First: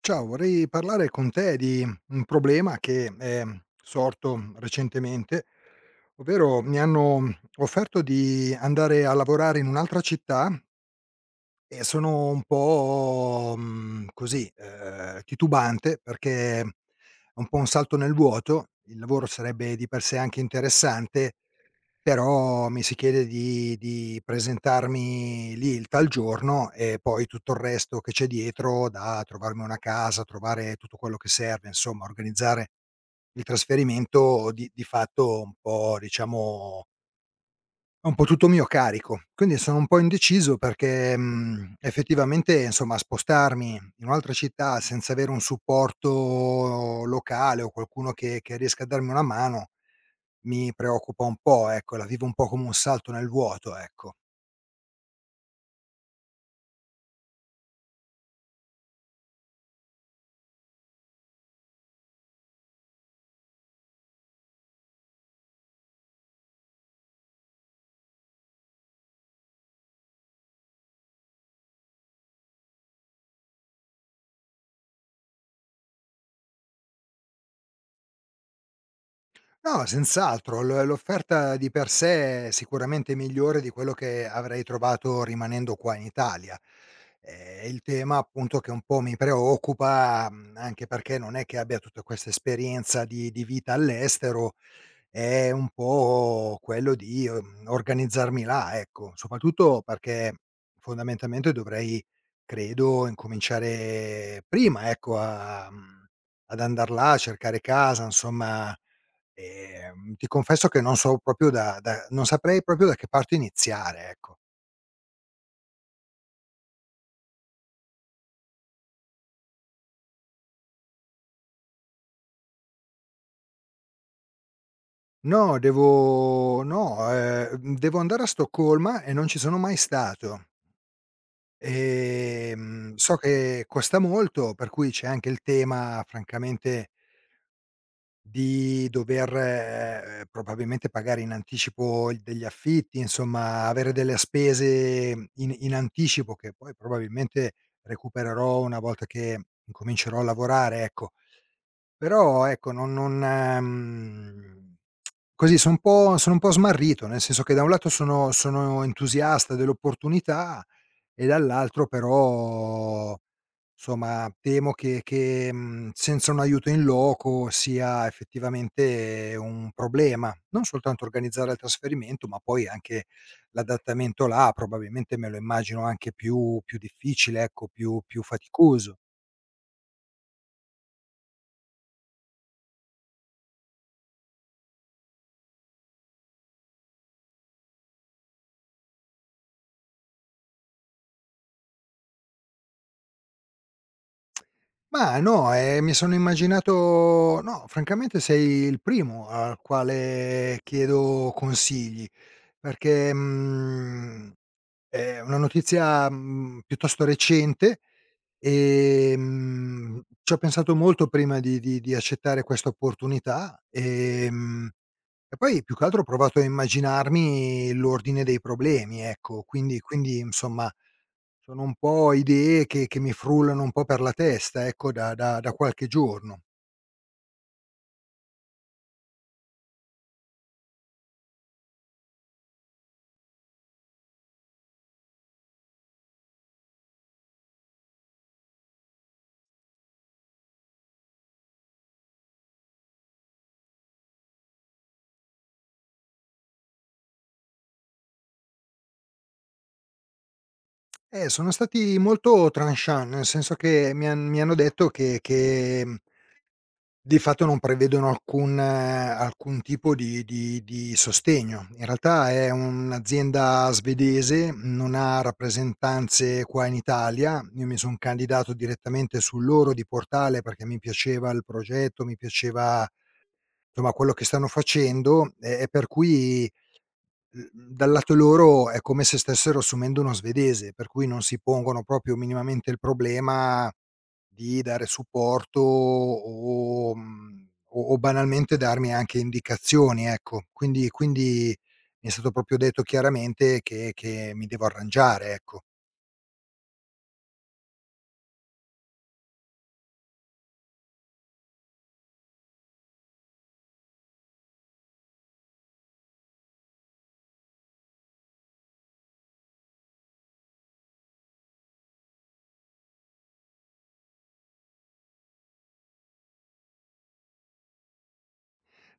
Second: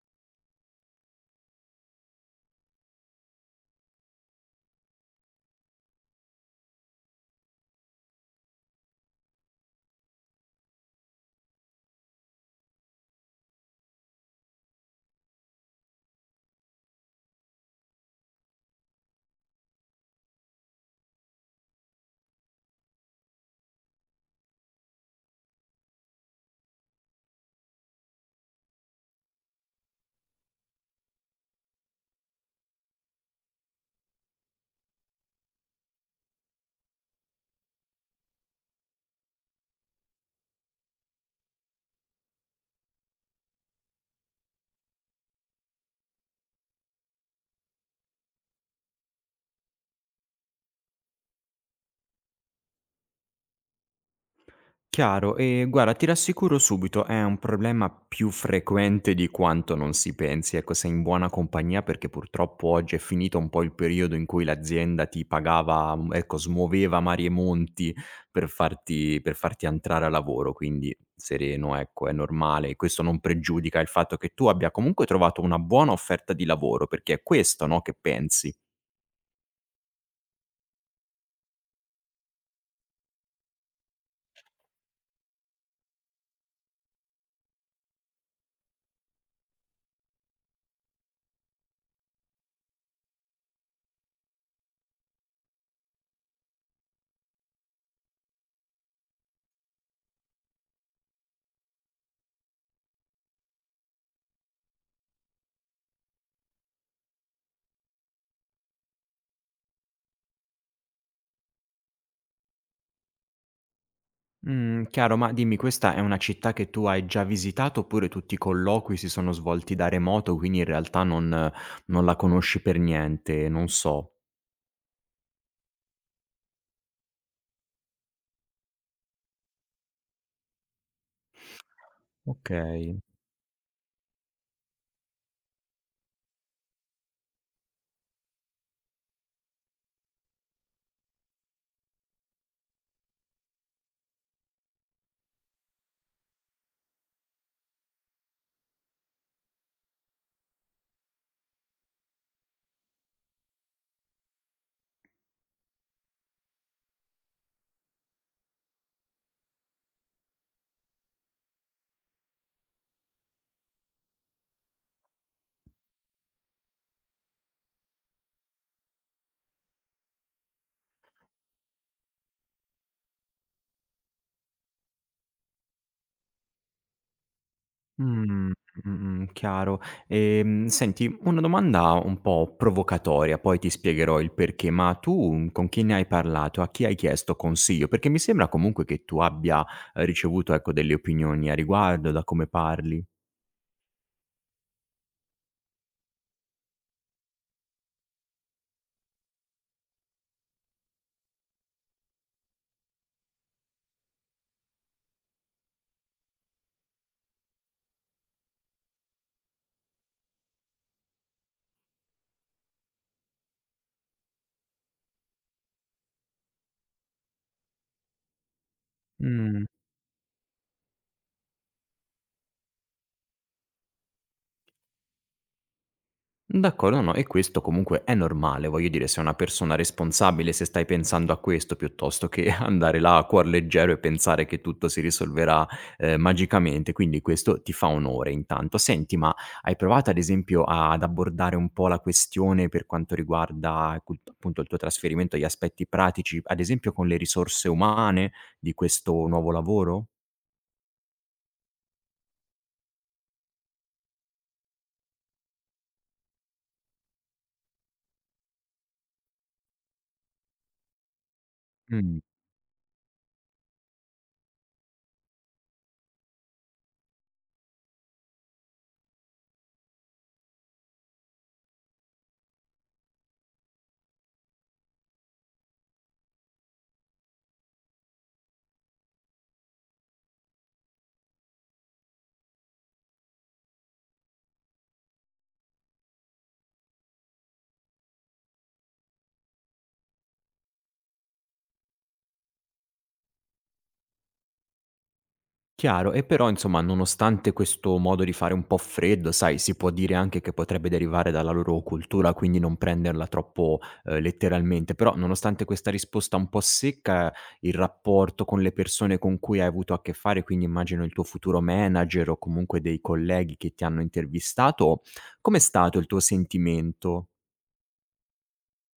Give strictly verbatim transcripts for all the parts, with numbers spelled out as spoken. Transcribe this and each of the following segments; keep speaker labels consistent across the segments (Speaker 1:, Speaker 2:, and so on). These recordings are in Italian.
Speaker 1: Ciao, vorrei parlare con te di un problema che è sorto recentemente, ovvero mi hanno offerto di andare a lavorare in un'altra città e sono un po', mhmm, così, ehm, titubante perché è un po' un salto nel vuoto. Il lavoro sarebbe di per sé anche interessante, però mi si chiede di di presentarmi lì il tal giorno e poi tutto il resto che c'è dietro, da trovarmi una casa, trovare tutto quello che serve, insomma organizzare il trasferimento di di fatto, un po', diciamo, è un po' tutto mio carico. Quindi sono un po' indeciso perché, mhmm, effettivamente, insomma, spostarmi in un'altra città senza avere un supporto locale o qualcuno che che riesca a darmi una mano mi preoccupa un po', ecco. La vivo un po' come un salto nel vuoto, ecco.
Speaker 2: Chiaro, ehm, guarda ti rassicuro subito, è un problema più frequente di quanto non si pensi. Ecco, sei in buona compagnia perché purtroppo oggi è finito un po' il periodo in cui l'azienda ti pagava mhmm, ecco, smuoveva mari e monti per farti per farti entrare a lavoro, quindi sereno, ecco, è normale. Questo non pregiudica il fatto che tu abbia comunque trovato una buona offerta di lavoro, perché è questo, no, che pensi.
Speaker 1: No, senz'altro. L l'offerta di per sé è sicuramente migliore di quello che avrei trovato rimanendo qua in Italia. Ehm, il tema appunto che un po' mi preoccupa, mhmm, anche perché non è che abbia tutta questa esperienza di di vita all'estero, è un po' quello di, uhm, organizzarmi là, ecco. Soprattutto perché fondamentalmente dovrei, credo, incominciare prima, ecco, a mhmm, ad andar là, a cercare casa, insomma. Ehm, ti confesso che non so proprio da, da non saprei proprio da che parte iniziare, ecco.
Speaker 2: Mh, chiaro, ma dimmi, questa è una città che tu hai già visitato oppure tutti i colloqui si sono svolti da remoto, quindi in realtà non non la conosci per niente, non so.
Speaker 1: No, devo, no, ehm, devo andare a Stoccolma e non ci sono mai stato. Ehm,
Speaker 2: Okay.
Speaker 1: so che costa molto, per cui c'è anche il tema, francamente, di dover, ehm, probabilmente pagare in anticipo il degli affitti, insomma avere delle spese in in anticipo che poi probabilmente recupererò una volta che incomincerò a lavorare, ecco. Però, ecco, non non mhmm, così, son un po' sono un po' smarrito, nel senso che da un lato sono sono entusiasta dell'opportunità e dall'altro, però, somma, temo che che, mhmm, senza un aiuto in loco sia effettivamente un problema. Non soltanto organizzare il trasferimento, ma poi anche l'adattamento là, probabilmente me lo immagino anche più più difficile, ecco, più più
Speaker 2: Mh,
Speaker 1: faticoso.
Speaker 2: mh-mh, chiaro. Ehm, senti, una domanda un po' provocatoria, poi ti spiegherò il perché, ma tu mm, con chi ne hai parlato? A chi hai chiesto consiglio? Perché mi sembra comunque che tu abbia eh, ricevuto, ecco, delle opinioni a riguardo, da come parli.
Speaker 1: Mah, no, ehm, mi sono immaginato, no, francamente sei il primo al quale chiedo consigli, perché, mhmm, è una notizia, mhmm, piuttosto recente. Ehm, ci ho pensato molto prima di di di accettare questa opportunità. Ehm, e poi più che altro ho provato a immaginarmi l'ordine dei problemi, ecco.
Speaker 2: Mh.
Speaker 1: Quindi quindi, insomma, sono un po' idee che che mi frullano un po' per la testa, ecco, da da da qualche giorno.
Speaker 2: D'accordo, no, e questo comunque è normale, voglio dire, sei una persona responsabile se stai pensando a questo piuttosto che andare là a cuor leggero e pensare che tutto si risolverà eh, magicamente, quindi questo ti fa onore intanto. Senti, ma hai provato ad esempio a- ad abbordare un po' la questione per quanto riguarda cu- appunto il tuo trasferimento, gli aspetti pratici, ad esempio con le risorse umane di questo nuovo lavoro?
Speaker 1: Eh, sono stati molto tranchant, nel senso che mi han mi hanno detto che che, mhmm, di fatto non prevedono alcun, eh, alcun tipo di di di sostegno. In
Speaker 2: Mm.
Speaker 1: realtà è un'azienda svedese, non ha rappresentanze qua in Italia. Io mi son candidato direttamente sul loro di portale perché mi piaceva il progetto, mi piaceva, insomma, quello che stanno facendo, e e per cui, Mhmm, dal lato loro è come se stessero assumendo uno svedese, per cui non si pongono proprio minimamente il problema di dare supporto o, mhmm, o o banalmente, darmi anche indicazioni, ecco. Quindi quindi mi è stato proprio detto chiaramente che che mi devo arrangiare, ecco.
Speaker 2: Chiaro, e però insomma nonostante questo modo di fare un po' freddo, sai, si può dire anche che potrebbe derivare dalla loro cultura, quindi non prenderla troppo, ehm, letteralmente, però nonostante questa risposta un po' secca, il rapporto con le persone con cui hai avuto a che fare, quindi immagino il tuo futuro manager o comunque dei colleghi che ti hanno intervistato, com'è stato il tuo sentimento?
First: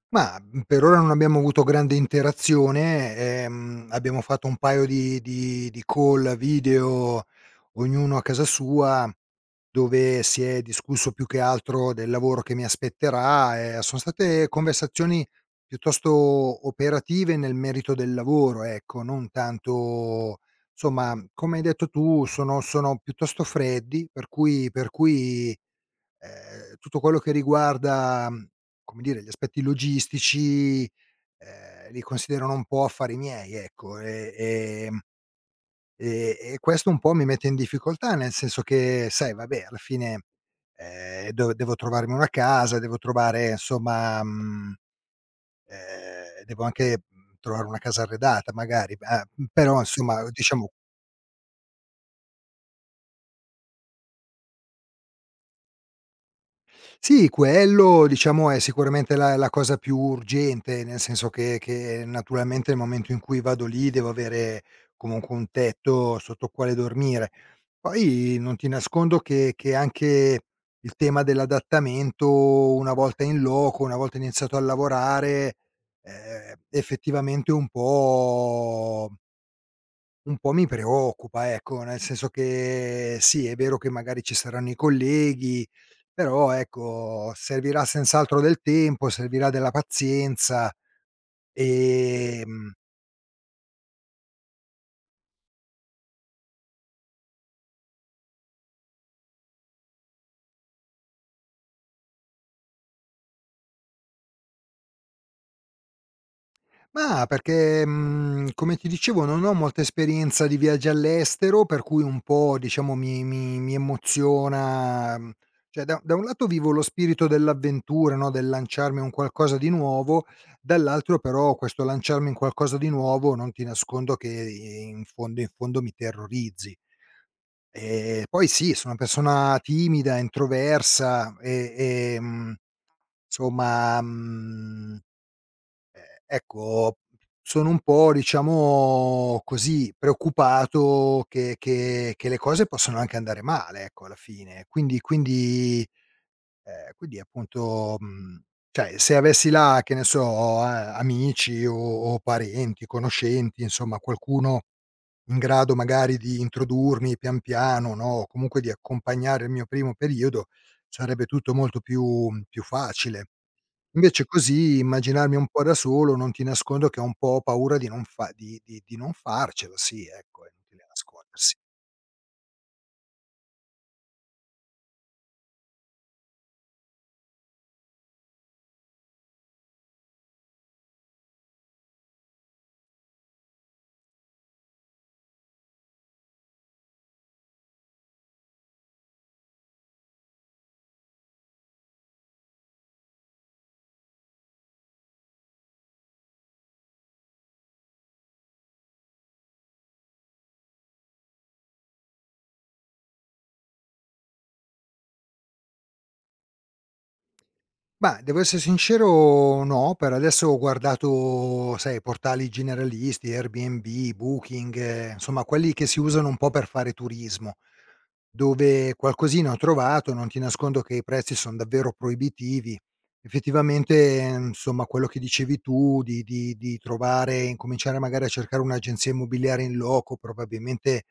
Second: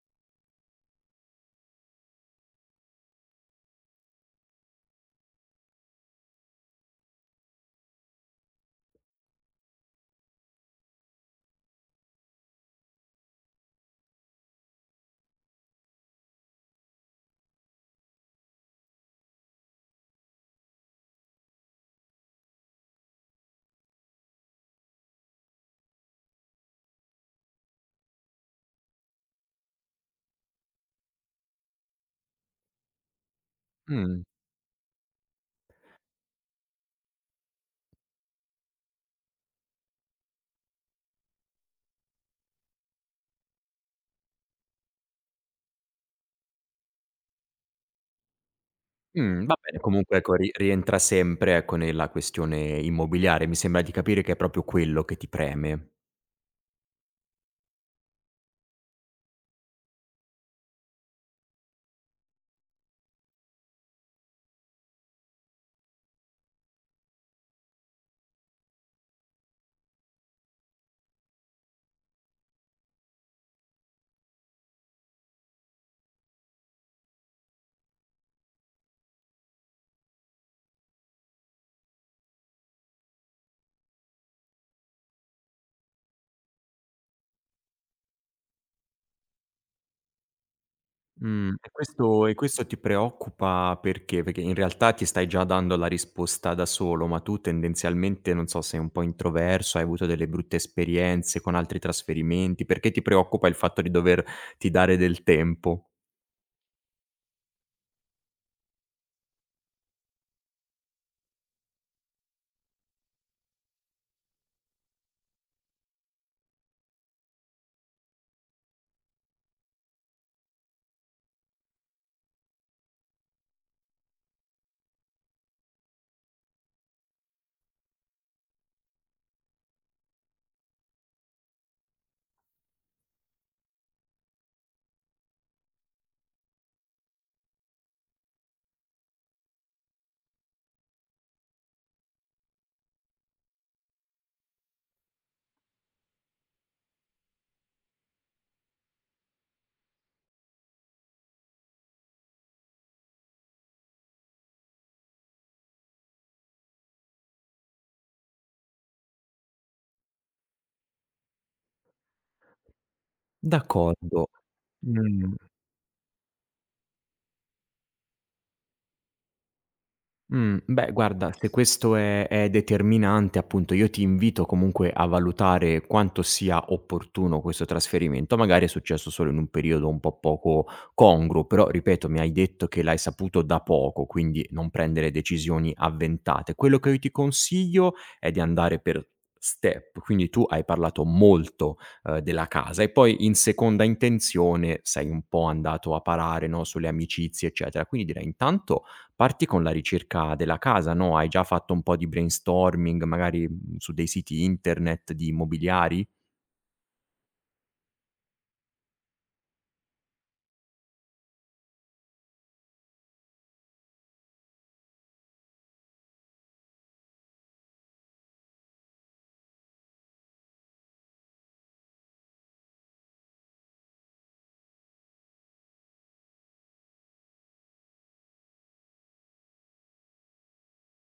Speaker 1: Mah, mhmm, per ora non abbiamo avuto grande interazione. Ehm, abbiamo fatto un paio di di di call video, ognuno a casa sua, dove si è discusso più che altro del lavoro che mi aspetterà. Ehm, son state conversazioni piuttosto operative nel merito del lavoro, ecco, non tanto, somma, come hai detto tu, sono sono piuttosto freddi, per cui, per cui ehm, tutto quello che riguarda, mhmm, come dire, gli aspetti logistici, ehm, li considerano un po' affari miei, ecco.
Speaker 2: Mh,
Speaker 1: E ehm, e e questo un po' mi mette in difficoltà, nel senso che, sai, vabbè, alla fine, ehm, do devo trovarmi una casa, devo trovare, insomma, mhmm, ehm, devo anche, mhmm, trovare una casa arredata, magari. Ah,
Speaker 2: mh, va
Speaker 1: però,
Speaker 2: bene, comunque
Speaker 1: insomma,
Speaker 2: ecco ri
Speaker 1: diciamo,
Speaker 2: rientra sempre, ecco, nella questione immobiliare, mi sembra di capire che è proprio quello che ti preme.
Speaker 1: sì, quello, diciamo, è sicuramente la la cosa più urgente, nel senso che che naturalmente nel momento in cui vado lì devo avere comunque un tetto sotto quale dormire. Poi non ti nascondo che che anche il tema dell'adattamento, una volta in loco, una volta iniziato a lavorare, ehm, effettivamente un po' Un po' mi preoccupa, ecco, nel senso che sì, è vero che magari ci saranno i colleghi, però, ecco, servirà senz'altro del tempo, servirà della pazienza.
Speaker 2: Mhmm, e questo e questo
Speaker 1: ehm
Speaker 2: ti preoccupa perché? Perché in realtà ti stai già dando la risposta da solo, ma tu tendenzialmente, non so, sei un po' introverso, hai avuto delle brutte esperienze con altri trasferimenti, perché ti preoccupa il fatto di doverti dare del tempo?
Speaker 1: Ma perché, mhmm, come ti dicevo, non ho molta esperienza di viaggi all'estero, per cui un po', diciamo, mi mi mi emoziona. mhmm, cioè, da da un lato vivo lo spirito dell'avventura, no, del lanciarmi in un qualcosa di nuovo, dall'altro, però, questo lanciarmi in qualcosa di nuovo non ti nascondo che in fondo in fondo mi terrorizzi. Ehm, poi sì, sono una persona timida, introversa, e, ehm, insomma, mhmm Ehm, ecco, sono un po', diciamo, così, preoccupato che che che le cose possono anche andare male, ecco, alla fine. Quindi quindi ehm, quindi appunto, mhmm, cioè, se avessi là, che ne so, a amici o o parenti, conoscenti, insomma qualcuno in grado magari di introdurmi pian piano, no, o comunque di accompagnare il mio primo periodo, sarebbe tutto molto più più facile. Invece
Speaker 2: D'accordo.
Speaker 1: così,
Speaker 2: Mh.
Speaker 1: immaginarmi un po' da solo, non ti nascondo che ho un po' ho paura di non fa, di di di non farcela, sì, ecco, è
Speaker 2: Mh,
Speaker 1: inutile
Speaker 2: beh guarda, se
Speaker 1: nascondersi.
Speaker 2: questo è è determinante, appunto, io ti invito comunque a valutare quanto sia opportuno questo trasferimento. Magari è successo solo in un periodo un po' poco congruo, però ripeto, mi hai detto che l'hai saputo da poco, quindi non prendere decisioni avventate. Quello che io ti consiglio è di andare per step, quindi tu hai parlato molto, ehm, della casa e poi in seconda intenzione sei un po' andato a parare, no, sulle amicizie eccetera. Quindi direi intanto parti con la ricerca della casa, no, hai già fatto un po' di brainstorming, magari, mhmm, su dei siti internet di immobiliari?
Speaker 1: Mah, devo essere sincero, no, per adesso ho guardato, sai, portali generalisti, Airbnb, Booking, eh, insomma, quelli che si usano un po' per fare turismo. Dove qualcosina ho trovato, non ti nascondo che i prezzi son davvero proibitivi. Effettivamente, eh, insomma, quello che dicevi tu di di di trovare, incominciare magari a cercare un'agenzia immobiliare in loco, probabilmente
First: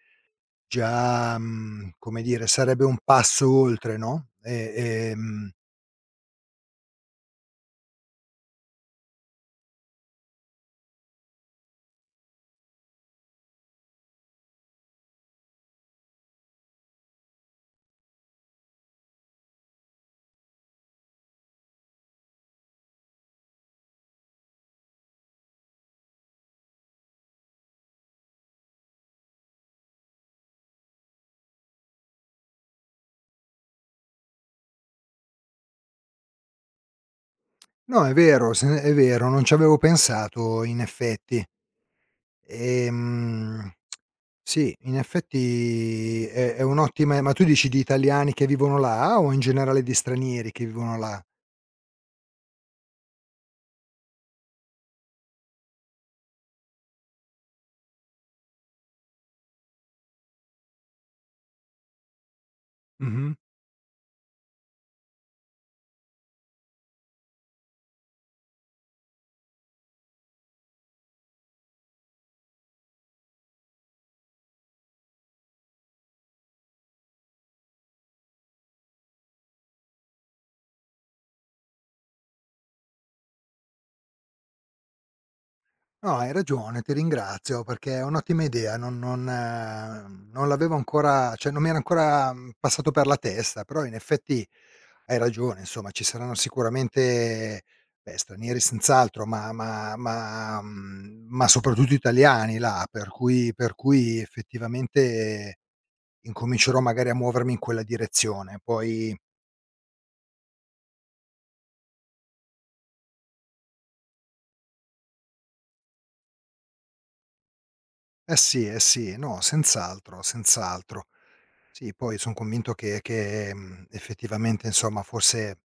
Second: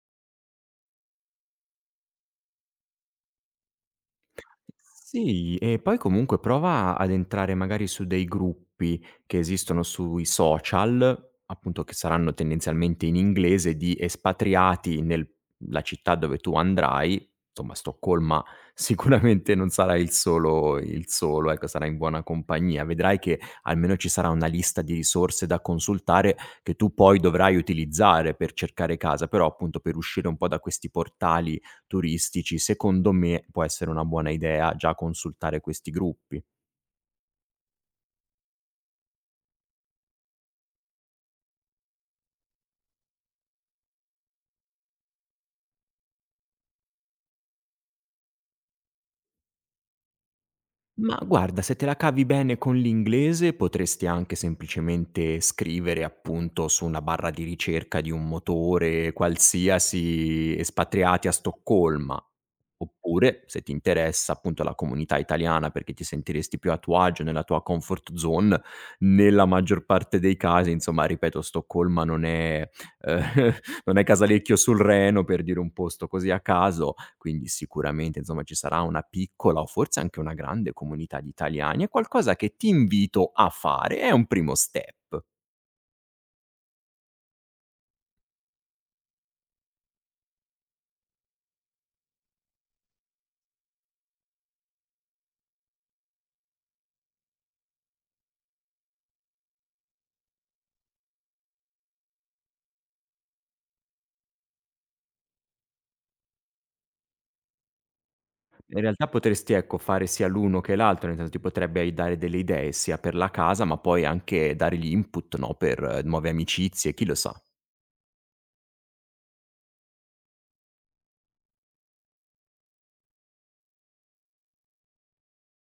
Speaker 1: già, mhmm, come dire, sarebbe un passo oltre, no, e, ehm
Speaker 2: Sì, e poi comunque prova ad entrare magari su dei gruppi che esistono sui social, appunto che saranno tendenzialmente in inglese, di espatriati nella città dove tu andrai. Insomma, Stoccolma sicuramente non sarà il solo il solo, ecco, sarà in buona compagnia. Vedrai che almeno ci sarà una lista di risorse da consultare che tu poi dovrai utilizzare per cercare casa, però appunto per uscire un po' da questi portali turistici, secondo me può essere una buona idea già consultare questi gruppi.
Speaker 1: no, è vero, se è vero, non ci avevo pensato, in effetti. Ehm Sì, in effetti, è è un'ottima, ma tu dici di italiani che vivono là o in generale di stranieri che vivono
Speaker 2: Ma
Speaker 1: là?
Speaker 2: guarda, se te la cavi bene con l'inglese, potresti anche semplicemente scrivere appunto su una barra di ricerca di un motore qualsiasi espatriati a Stoccolma.
Speaker 1: Mh-mh.
Speaker 2: Oppure, se ti interessa appunto la comunità italiana perché ti sentiresti più a tuo agio nella tua comfort zone, nella maggior parte dei casi, insomma, ripeto, Stoccolma non è, eh, Non è Casalecchio sul Reno, per dire un posto così a caso, quindi sicuramente insomma ci sarà una piccola o forse anche una grande comunità di italiani. È qualcosa che ti invito a fare, è un primo step.
Speaker 1: No, hai ragione, ti ringrazio perché è un'ottima idea, non, non eh, non l'avevo ancora, cioè non mi era ancora, mhmm, passato per la testa, però in effetti hai ragione, insomma, ci saranno sicuramente, beh, stranieri senz'altro, ma ma ma, mhmm, ma soprattutto italiani là, per cui, per cui effettivamente, incomincerò magari a muovermi in quella direzione.
Speaker 2: In realtà
Speaker 1: Poi,
Speaker 2: potresti, ecco, fare sia l'uno che l'altro, nel senso ti potrebbe ai dare delle idee sia per la casa, ma poi anche dare gli input, no, per eh, nuove amicizie, chi lo sa.
Speaker 1: eh sì, eh sì, no, senz'altro, senz'altro. Sì, poi son convinto che che, mhmm, effettivamente, insomma, forse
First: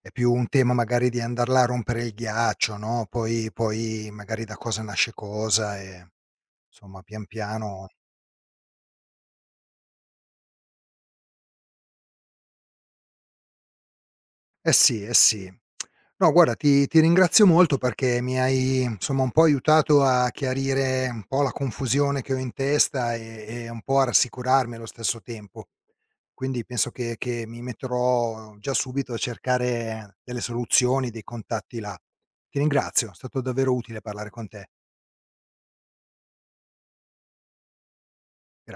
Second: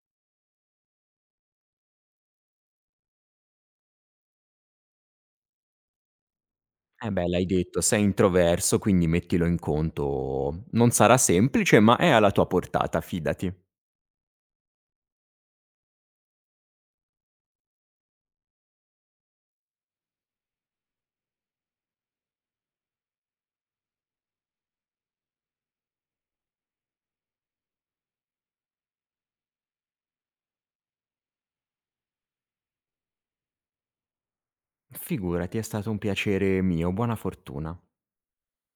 Speaker 1: è più un tema magari di andar là a rompere il ghiaccio, no, poi, poi magari da cosa nasce cosa, e, insomma,
Speaker 2: Eh
Speaker 1: pian
Speaker 2: beh, l'hai detto,
Speaker 1: piano.
Speaker 2: sei introverso, quindi mettilo in conto. Non sarà semplice, ma è alla tua portata, fidati.
Speaker 1: Eh sì, eh sì. No, guarda, ti ti ringrazio molto perché mi hai, insomma, un po' aiutato a chiarire un po' la confusione che ho in testa, e e un po' a rassicurarmi allo stesso tempo. Quindi penso che che mi metterò già subito a cercare delle soluzioni, dei contatti là. Ti ringrazio, è stato davvero utile parlare con te.
Speaker 2: Figurati, è stato un piacere mio, buona fortuna.
Speaker 1: Gra